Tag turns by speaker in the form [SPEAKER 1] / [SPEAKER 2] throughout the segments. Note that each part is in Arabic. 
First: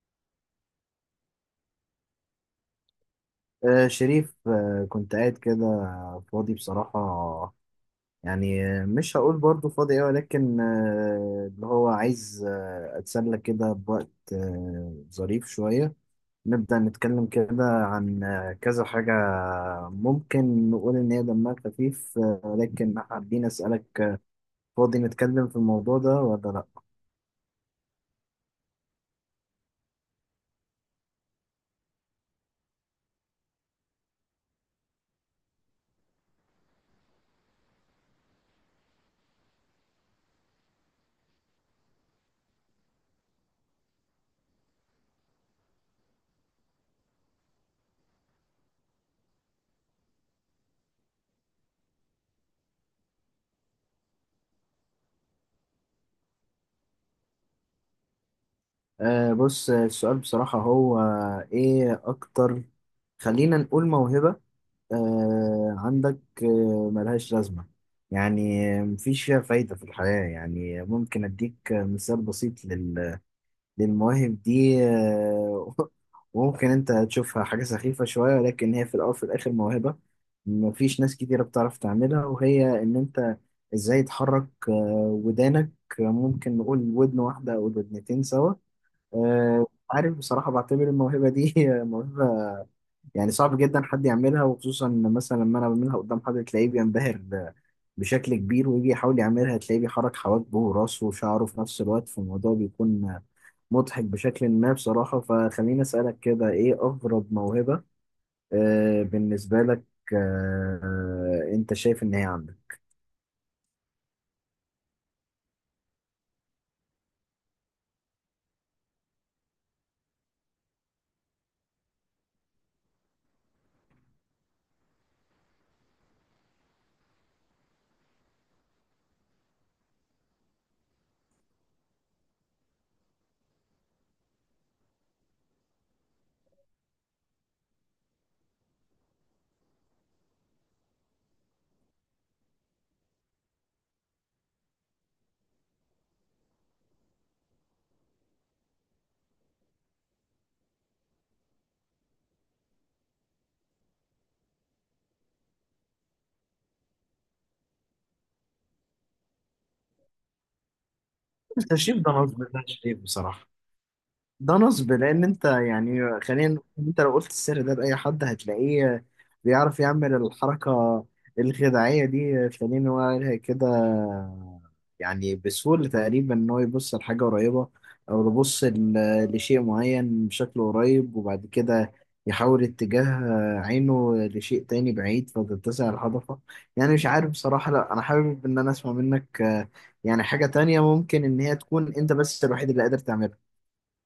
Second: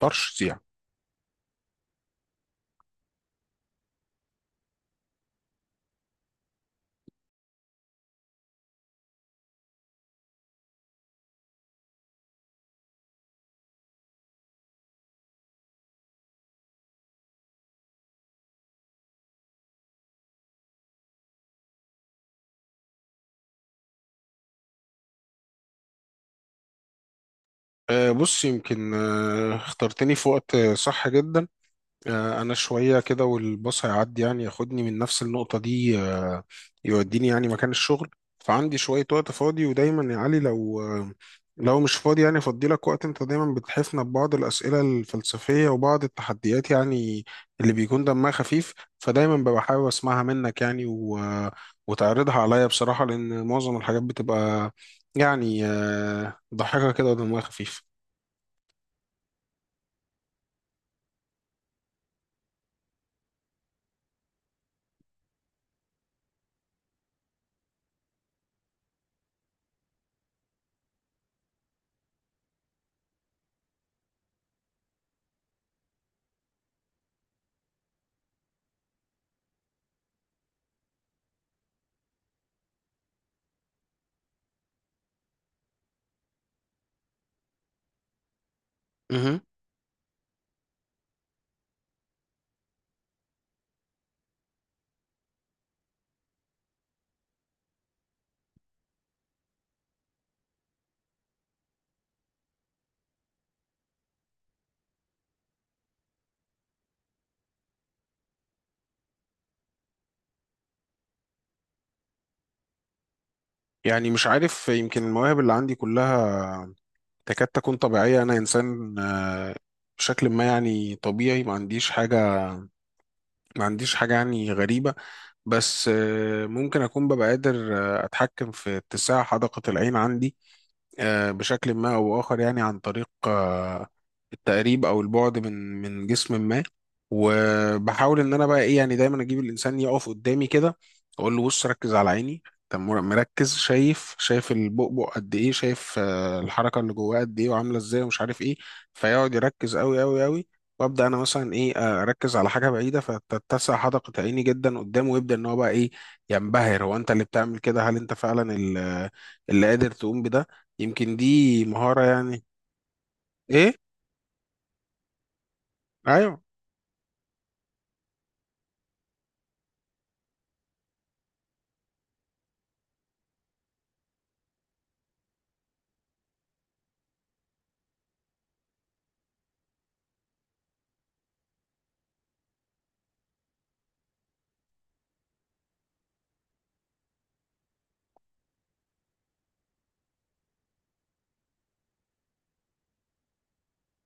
[SPEAKER 1] ترشيح.
[SPEAKER 2] آه، شريف، كنت قاعد كده فاضي بصراحة. يعني مش هقول برضو فاضي أوي، ولكن اللي هو عايز أتسلى كده بوقت ظريف شوية. نبدأ نتكلم كده عن كذا حاجة. ممكن نقول إن هي دمها خفيف، ولكن حابين أسألك، فاضي نتكلم في الموضوع ده ولا لأ؟
[SPEAKER 1] بص، يمكن اخترتني في وقت صح جدا. انا شويه كده والباص هيعدي، يعني ياخدني من نفس النقطه دي، يوديني يعني مكان الشغل. فعندي شويه وقت فاضي، ودايما يا علي لو مش فاضي يعني افضي لك وقت. انت دايما بتحفنا ببعض الاسئله الفلسفيه وبعض التحديات يعني، اللي بيكون دمها خفيف، فدايما ببقى حابب اسمعها منك يعني و... آه، وتعرضها عليا بصراحه، لان معظم الحاجات بتبقى يعني ضحكه كده ودمها خفيف.
[SPEAKER 2] بص، السؤال بصراحة هو إيه أكتر؟ خلينا نقول موهبة عندك ملهاش لازمة. يعني مفيش فيها فايدة في الحياة. يعني ممكن أديك مثال بسيط للمواهب دي وممكن أنت تشوفها حاجة سخيفة شوية، ولكن هي في الأول وفي الآخر موهبة. مفيش ناس كتيرة بتعرف تعملها، وهي إن أنت إزاي تحرك ودانك. ممكن نقول ودن واحدة أو ودنتين سوا.
[SPEAKER 1] مهم.
[SPEAKER 2] عارف، بصراحة بعتبر الموهبة دي موهبة. يعني صعب جدا حد يعملها، وخصوصا إن مثلا لما انا بعملها قدام حد تلاقيه بينبهر بشكل كبير، ويجي يحاول يعملها تلاقيه بيحرك حواجبه وراسه وشعره في نفس الوقت، فالموضوع بيكون مضحك بشكل ما بصراحة. فخليني أسألك كده، إيه أغرب موهبة بالنسبة لك أنت شايف إن هي عندك؟
[SPEAKER 1] يعني مش عارف، يمكن المواهب اللي عندي كلها تكاد تكون طبيعية. أنا إنسان بشكل ما يعني طبيعي، ما عنديش حاجة يعني غريبة. بس ممكن أكون ببقى قادر أتحكم في اتساع حدقة العين عندي، بشكل ما أو بآخر، يعني عن طريق التقريب أو البعد من جسم ما. وبحاول إن أنا بقى إيه، يعني دايما أجيب الإنسان يقف قدامي كده، أقول له: بص ركز على عيني. طب مركز، شايف البؤبؤ قد إيه، شايف الحركة اللي جواه قد إيه وعاملة إزاي ومش عارف إيه. فيقعد يركز أوي أوي أوي، وابدا انا مثلا ايه، اركز على حاجه بعيده، فتتسع حدقه عيني جدا قدامه، ويبدا ان هو بقى ايه، ينبهر. هو انت اللي بتعمل كده؟ هل انت فعلا اللي قادر تقوم بده؟ يمكن دي
[SPEAKER 2] التنشيف
[SPEAKER 1] مهارة
[SPEAKER 2] ده نصب،
[SPEAKER 1] يعني.
[SPEAKER 2] ده شايف بصراحة،
[SPEAKER 1] ايه؟
[SPEAKER 2] ده نصب، لان انت يعني
[SPEAKER 1] ايوه.
[SPEAKER 2] خلينا نقول إن انت لو قلت السر ده لاي حد هتلاقيه بيعرف يعمل الحركه الخداعيه دي، خلينا نقول كده، يعني بسهوله تقريبا ان هو يبص لحاجه قريبه، او يبص لشيء معين بشكل قريب، وبعد كده يحول اتجاه عينه لشيء تاني بعيد فتتسع الهضفه. يعني مش عارف بصراحه. لا، انا حابب ان انا اسمع منك، يعني حاجه تانية ممكن ان هي تكون انت بس الوحيد اللي قادر تعملها.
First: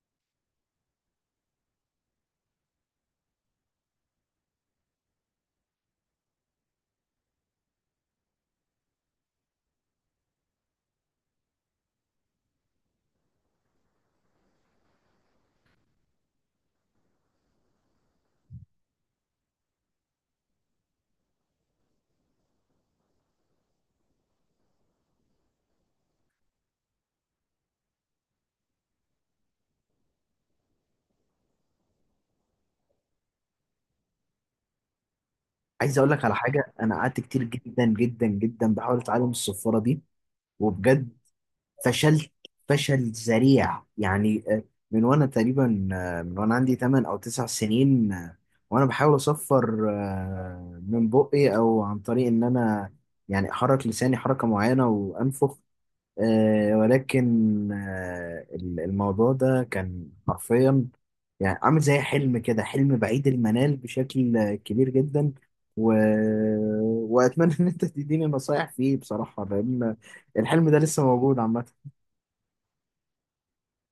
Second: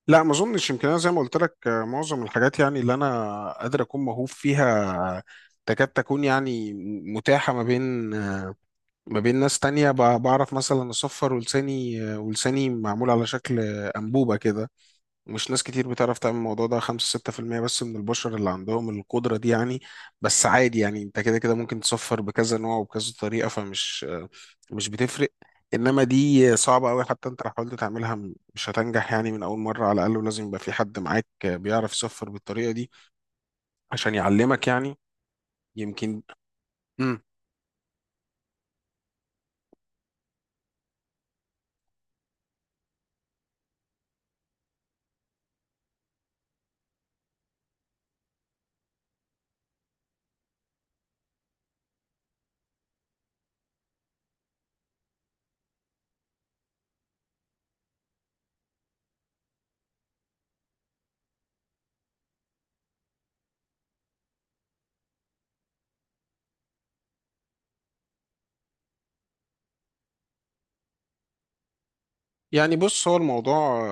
[SPEAKER 1] لا، ما اظنش. يمكن انا زي ما قلت لك معظم الحاجات يعني اللي انا قادر اكون موهوب فيها تكاد تكون يعني متاحة ما بين ناس تانية. بعرف مثلا اصفر ولساني، ولساني معمول على شكل انبوبة كده. مش ناس كتير بتعرف تعمل الموضوع ده، 5 6% بس من البشر اللي عندهم القدرة دي يعني. بس عادي، يعني انت كده كده ممكن تصفر بكذا نوع وبكذا طريقة، فمش مش بتفرق. انما دي صعبة قوي، حتى انت لو حاولت تعملها مش هتنجح يعني من اول مرة على الاقل، ولازم يبقى في حد معاك بيعرف يصفر بالطريقة دي عشان يعلمك يعني.
[SPEAKER 2] عايز اقول
[SPEAKER 1] يمكن.
[SPEAKER 2] لك على حاجه. انا قعدت
[SPEAKER 1] مم.
[SPEAKER 2] كتير جدا جدا جدا بحاول اتعلم الصفاره دي، وبجد فشلت فشل ذريع يعني. من وانا عندي 8 او 9 سنين، وانا بحاول اصفر، من بقي او عن طريق ان انا يعني احرك لساني حركه معينه وانفخ. ولكن الموضوع ده كان حرفيا، يعني عامل زي حلم كده، حلم بعيد المنال بشكل كبير جدا. و... واتمنى ان انت تديني نصايح فيه بصراحه، لان الحلم ده لسه موجود عامه.
[SPEAKER 1] يعني بص، هو الموضوع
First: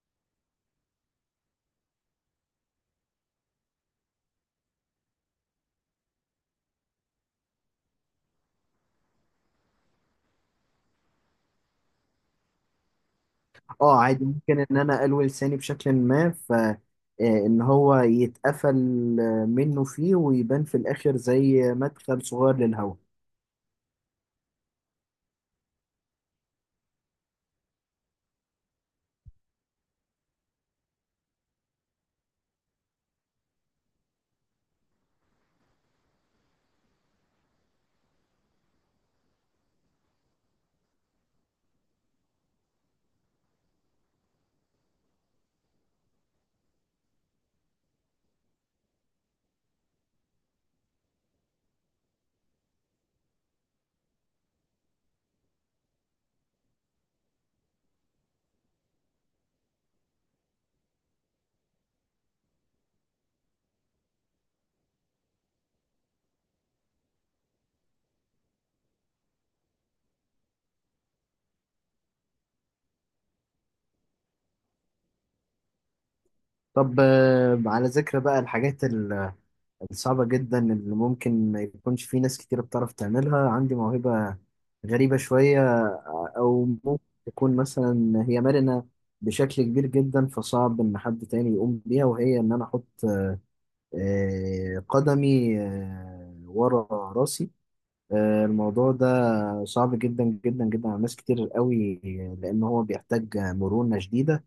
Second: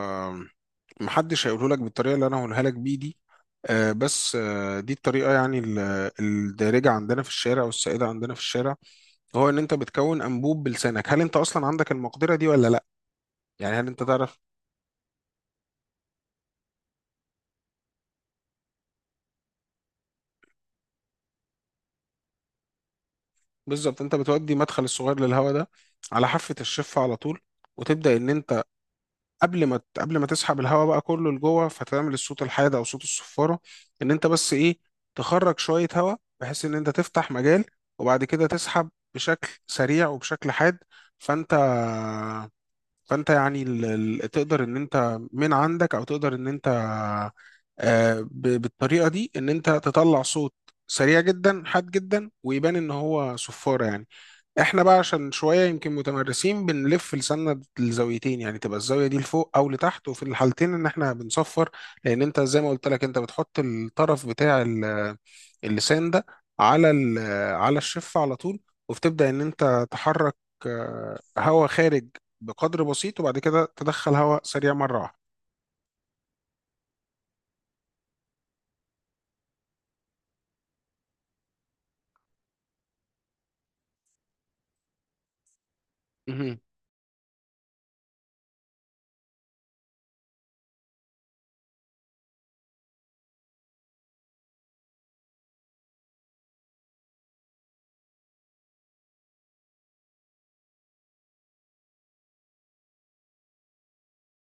[SPEAKER 1] محدش هيقوله لك بالطريقه اللي انا هقولها لك بيه دي. بس دي الطريقه يعني، الدارجه عندنا في الشارع والسائده عندنا في الشارع. هو ان انت بتكون انبوب بلسانك، هل انت اصلا عندك المقدره دي ولا لا؟ يعني هل
[SPEAKER 2] اه
[SPEAKER 1] انت
[SPEAKER 2] عادي،
[SPEAKER 1] تعرف؟
[SPEAKER 2] ممكن ان انا الوي لساني بشكل ما ف آه، ان هو يتقفل منه فيه ويبان في الاخر زي مدخل صغير للهواء.
[SPEAKER 1] بالظبط، انت بتودي مدخل الصغير للهواء ده على حافه الشفه على طول، وتبدا ان انت، قبل ما تسحب الهواء بقى كله لجوه، فتعمل الصوت الحاد او صوت الصفاره. ان انت بس ايه، تخرج شويه هواء بحيث ان انت تفتح مجال، وبعد كده تسحب بشكل سريع وبشكل حاد. فانت فانت يعني تقدر ان انت من عندك، او تقدر ان انت بالطريقه دي ان انت تطلع صوت سريع جدا حاد جدا، ويبان ان هو صفاره يعني. احنا بقى عشان شويه يمكن متمرسين بنلف لساننا الزاويتين يعني، تبقى الزاويه دي لفوق او لتحت، وفي الحالتين ان احنا بنصفر. لان انت زي ما قلت لك، انت بتحط الطرف بتاع اللسان ده على على الشفه على طول، وبتبدا ان انت تحرك هواء خارج بقدر بسيط، وبعد كده تدخل هواء سريع مره واحده.
[SPEAKER 2] طب، على ذكر بقى الحاجات صعبة جدا اللي ممكن ما يكونش في ناس كتير بتعرف تعملها، عندي موهبة غريبة شوية،
[SPEAKER 1] مهم.
[SPEAKER 2] أو ممكن تكون مثلا هي مرنة بشكل كبير جدا، فصعب إن حد تاني يقوم بيها. وهي إن أنا أحط قدمي ورا راسي. الموضوع ده صعب جدا جدا جدا على ناس كتير قوي، لأن هو بيحتاج مرونة شديدة.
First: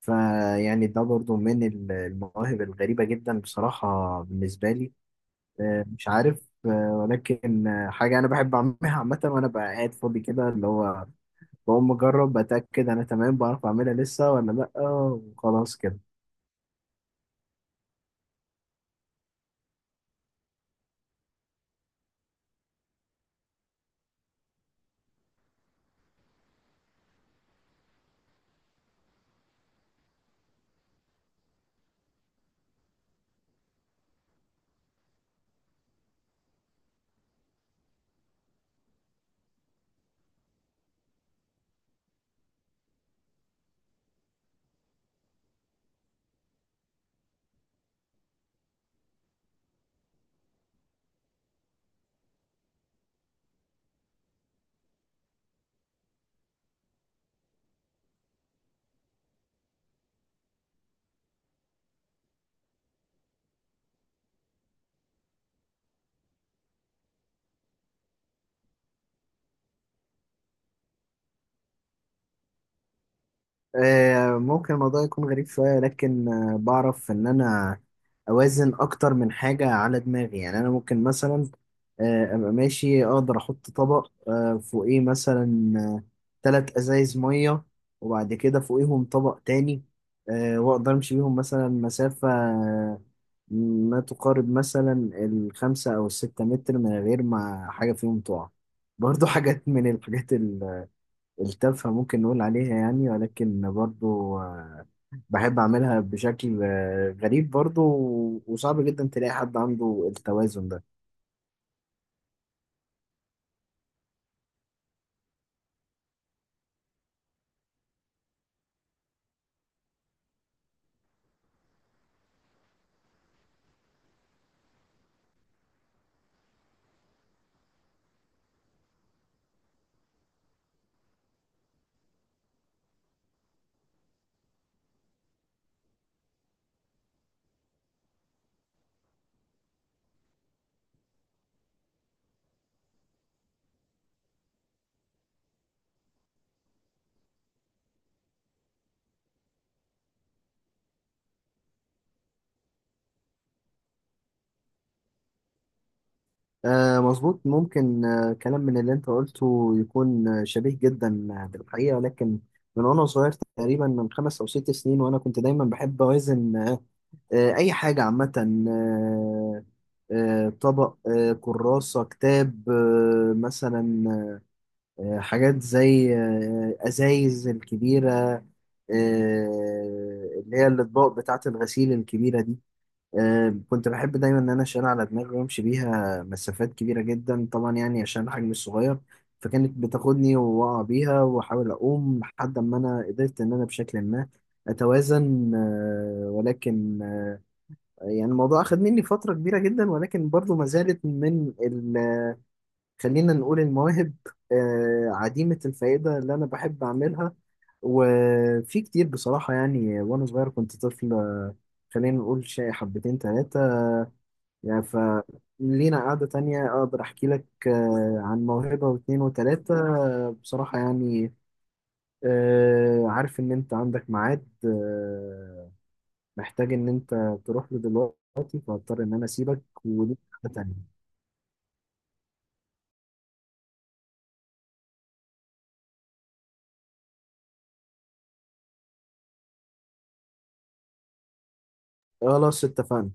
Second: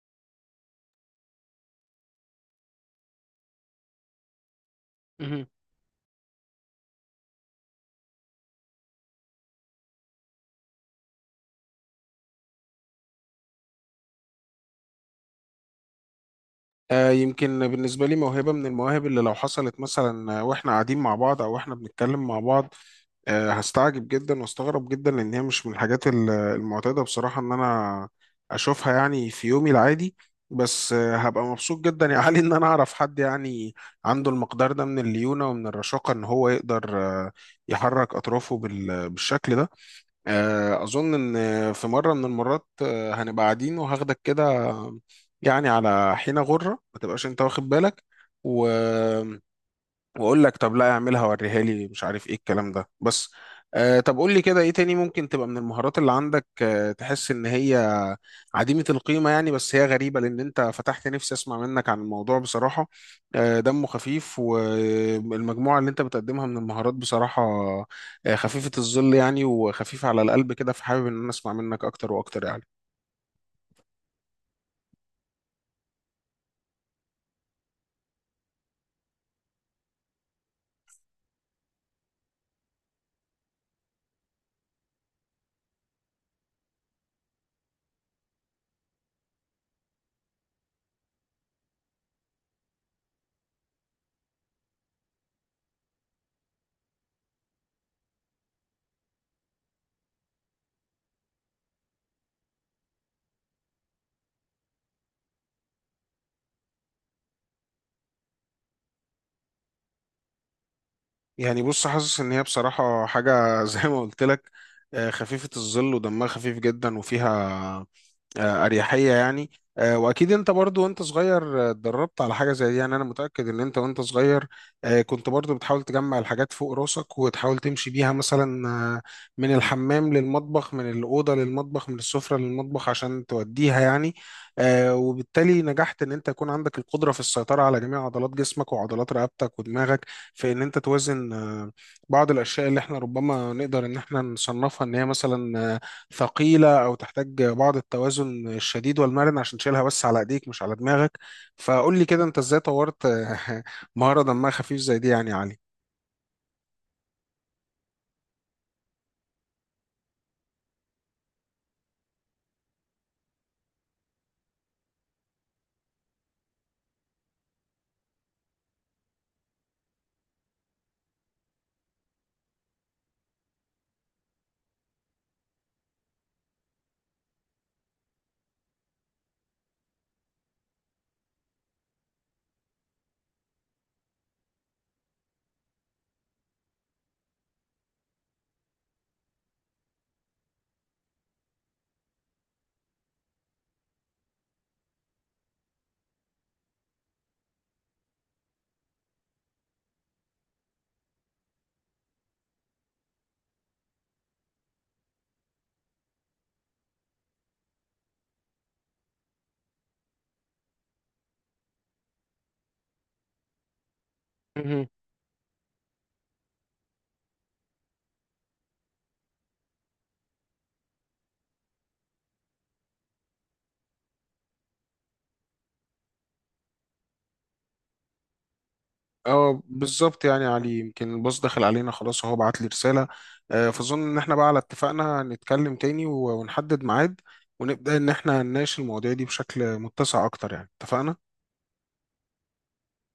[SPEAKER 2] فيعني ده برضو من المواهب الغريبة جدا بصراحة بالنسبة لي.
[SPEAKER 1] مهم.
[SPEAKER 2] مش عارف، ولكن حاجة أنا بحب أعملها عامة وأنا بقى قاعد فاضي كده، اللي هو بقوم أجرب بتأكد أنا تمام بعرف أعملها لسه ولا لأ، وخلاص كده.
[SPEAKER 1] يمكن بالنسبة لي موهبة من المواهب اللي لو حصلت مثلا واحنا قاعدين مع بعض، او واحنا بنتكلم مع بعض، هستعجب جدا واستغرب جدا، لان هي مش من الحاجات المعتادة بصراحة ان انا اشوفها يعني في يومي العادي. بس هبقى مبسوط جدا يا علي ان انا اعرف حد يعني عنده المقدار ده من الليونة ومن الرشاقة، ان هو يقدر آه، يحرك اطرافه بالشكل ده. أظن إن في مرة من المرات هنبقى قاعدين وهاخدك كده آه، يعني على حين غرة، ما تبقاش أنت واخد بالك، و... واقول لك: طب لا، اعملها وريها لي، مش عارف ايه الكلام ده، بس. طب قول لي كده، ايه تاني ممكن تبقى من المهارات اللي عندك تحس ان هي عديمة القيمة يعني، بس هي غريبة لان انت فتحت نفسي اسمع منك عن الموضوع بصراحة. دمه خفيف، والمجموعة اللي انت بتقدمها من المهارات بصراحة خفيفة الظل يعني وخفيفة على القلب كده، فحابب ان انا اسمع منك اكتر واكتر يعني.
[SPEAKER 2] ممكن الموضوع يكون غريب شوية، لكن بعرف إن أنا أوازن أكتر من حاجة على دماغي. يعني أنا ممكن مثلا أبقى ماشي أقدر أحط طبق فوقيه مثلا 3 أزايز مية، وبعد كده فوقيهم طبق تاني، وأقدر أمشي بيهم مثلا مسافة ما تقارب مثلا الخمسة أو الستة متر من غير ما حاجة فيهم تقع. برضو حاجات من الحاجات التلفة ممكن نقول عليها يعني، ولكن برضو بحب أعملها بشكل غريب برضو، وصعب جدا تلاقي حد عنده التوازن ده.
[SPEAKER 1] يعني بص، حاسس ان هي بصراحة حاجة زي ما قلت لك خفيفة الظل ودمها خفيف جدا، وفيها اريحيه يعني. واكيد انت برضو وانت صغير اتدربت على حاجه زي دي يعني. انا متاكد ان انت وانت صغير كنت برضو بتحاول تجمع الحاجات فوق راسك وتحاول تمشي بيها مثلا من الحمام للمطبخ، من الاوضه للمطبخ، من السفره للمطبخ، عشان توديها يعني. وبالتالي نجحت ان انت يكون عندك القدره في السيطره على جميع عضلات جسمك وعضلات رقبتك ودماغك، في ان انت توازن بعض الاشياء اللي احنا ربما نقدر ان احنا نصنفها ان هي مثلا ثقيلة أو تحتاج بعض التوازن الشديد والمرن، عشان تشيلها بس على إيديك مش على دماغك. فقول لي كده، أنت إزاي طورت مهارة دمها خفيف زي دي يعني يا علي؟
[SPEAKER 2] آه، مظبوط، ممكن كلام من اللي أنت قلته يكون شبيه جدا بالحقيقة. ولكن من وأنا صغير تقريبا من 5 أو 6 سنين، وأنا كنت دايما بحب أوازن، أي حاجة عامة آه، طبق كراسة كتاب مثلا حاجات زي أزايز الكبيرة، اللي هي الأطباق بتاعة الغسيل الكبيرة دي. كنت بحب دايما إن أنا أشيل على دماغي وأمشي بيها مسافات كبيرة جدا طبعا، يعني عشان الحجم الصغير. فكانت بتاخدني وأقع بيها وأحاول أقوم لحد ما أنا قدرت إن أنا بشكل ما أتوازن، ولكن يعني الموضوع أخد مني فترة كبيرة جدا، ولكن برضو ما زالت من خلينا نقول المواهب عديمة الفائدة اللي أنا بحب أعملها. وفي كتير بصراحة يعني، وأنا صغير كنت طفل، خلينا نقول شيء حبتين تلاتة. يعني
[SPEAKER 1] مهم.
[SPEAKER 2] فلينا قعدة تانية أقدر أحكي لك عن موهبة واتنين وتلاتة. بصراحة يعني، عارف إن أنت عندك ميعاد، محتاج إن أنت تروح له دلوقتي، فهضطر إن أنا
[SPEAKER 1] اه
[SPEAKER 2] أسيبك ودي
[SPEAKER 1] بالظبط، يعني يا
[SPEAKER 2] قعدة
[SPEAKER 1] علي
[SPEAKER 2] تانية.
[SPEAKER 1] يمكن الباص دخل علينا خلاص وهو بعت لي رسالة، فأظن إن إحنا بقى على اتفاقنا نتكلم تاني ونحدد ميعاد، ونبدأ إن إحنا نناقش المواضيع دي بشكل متسع أكتر يعني، اتفقنا؟
[SPEAKER 2] خلاص اتفقنا.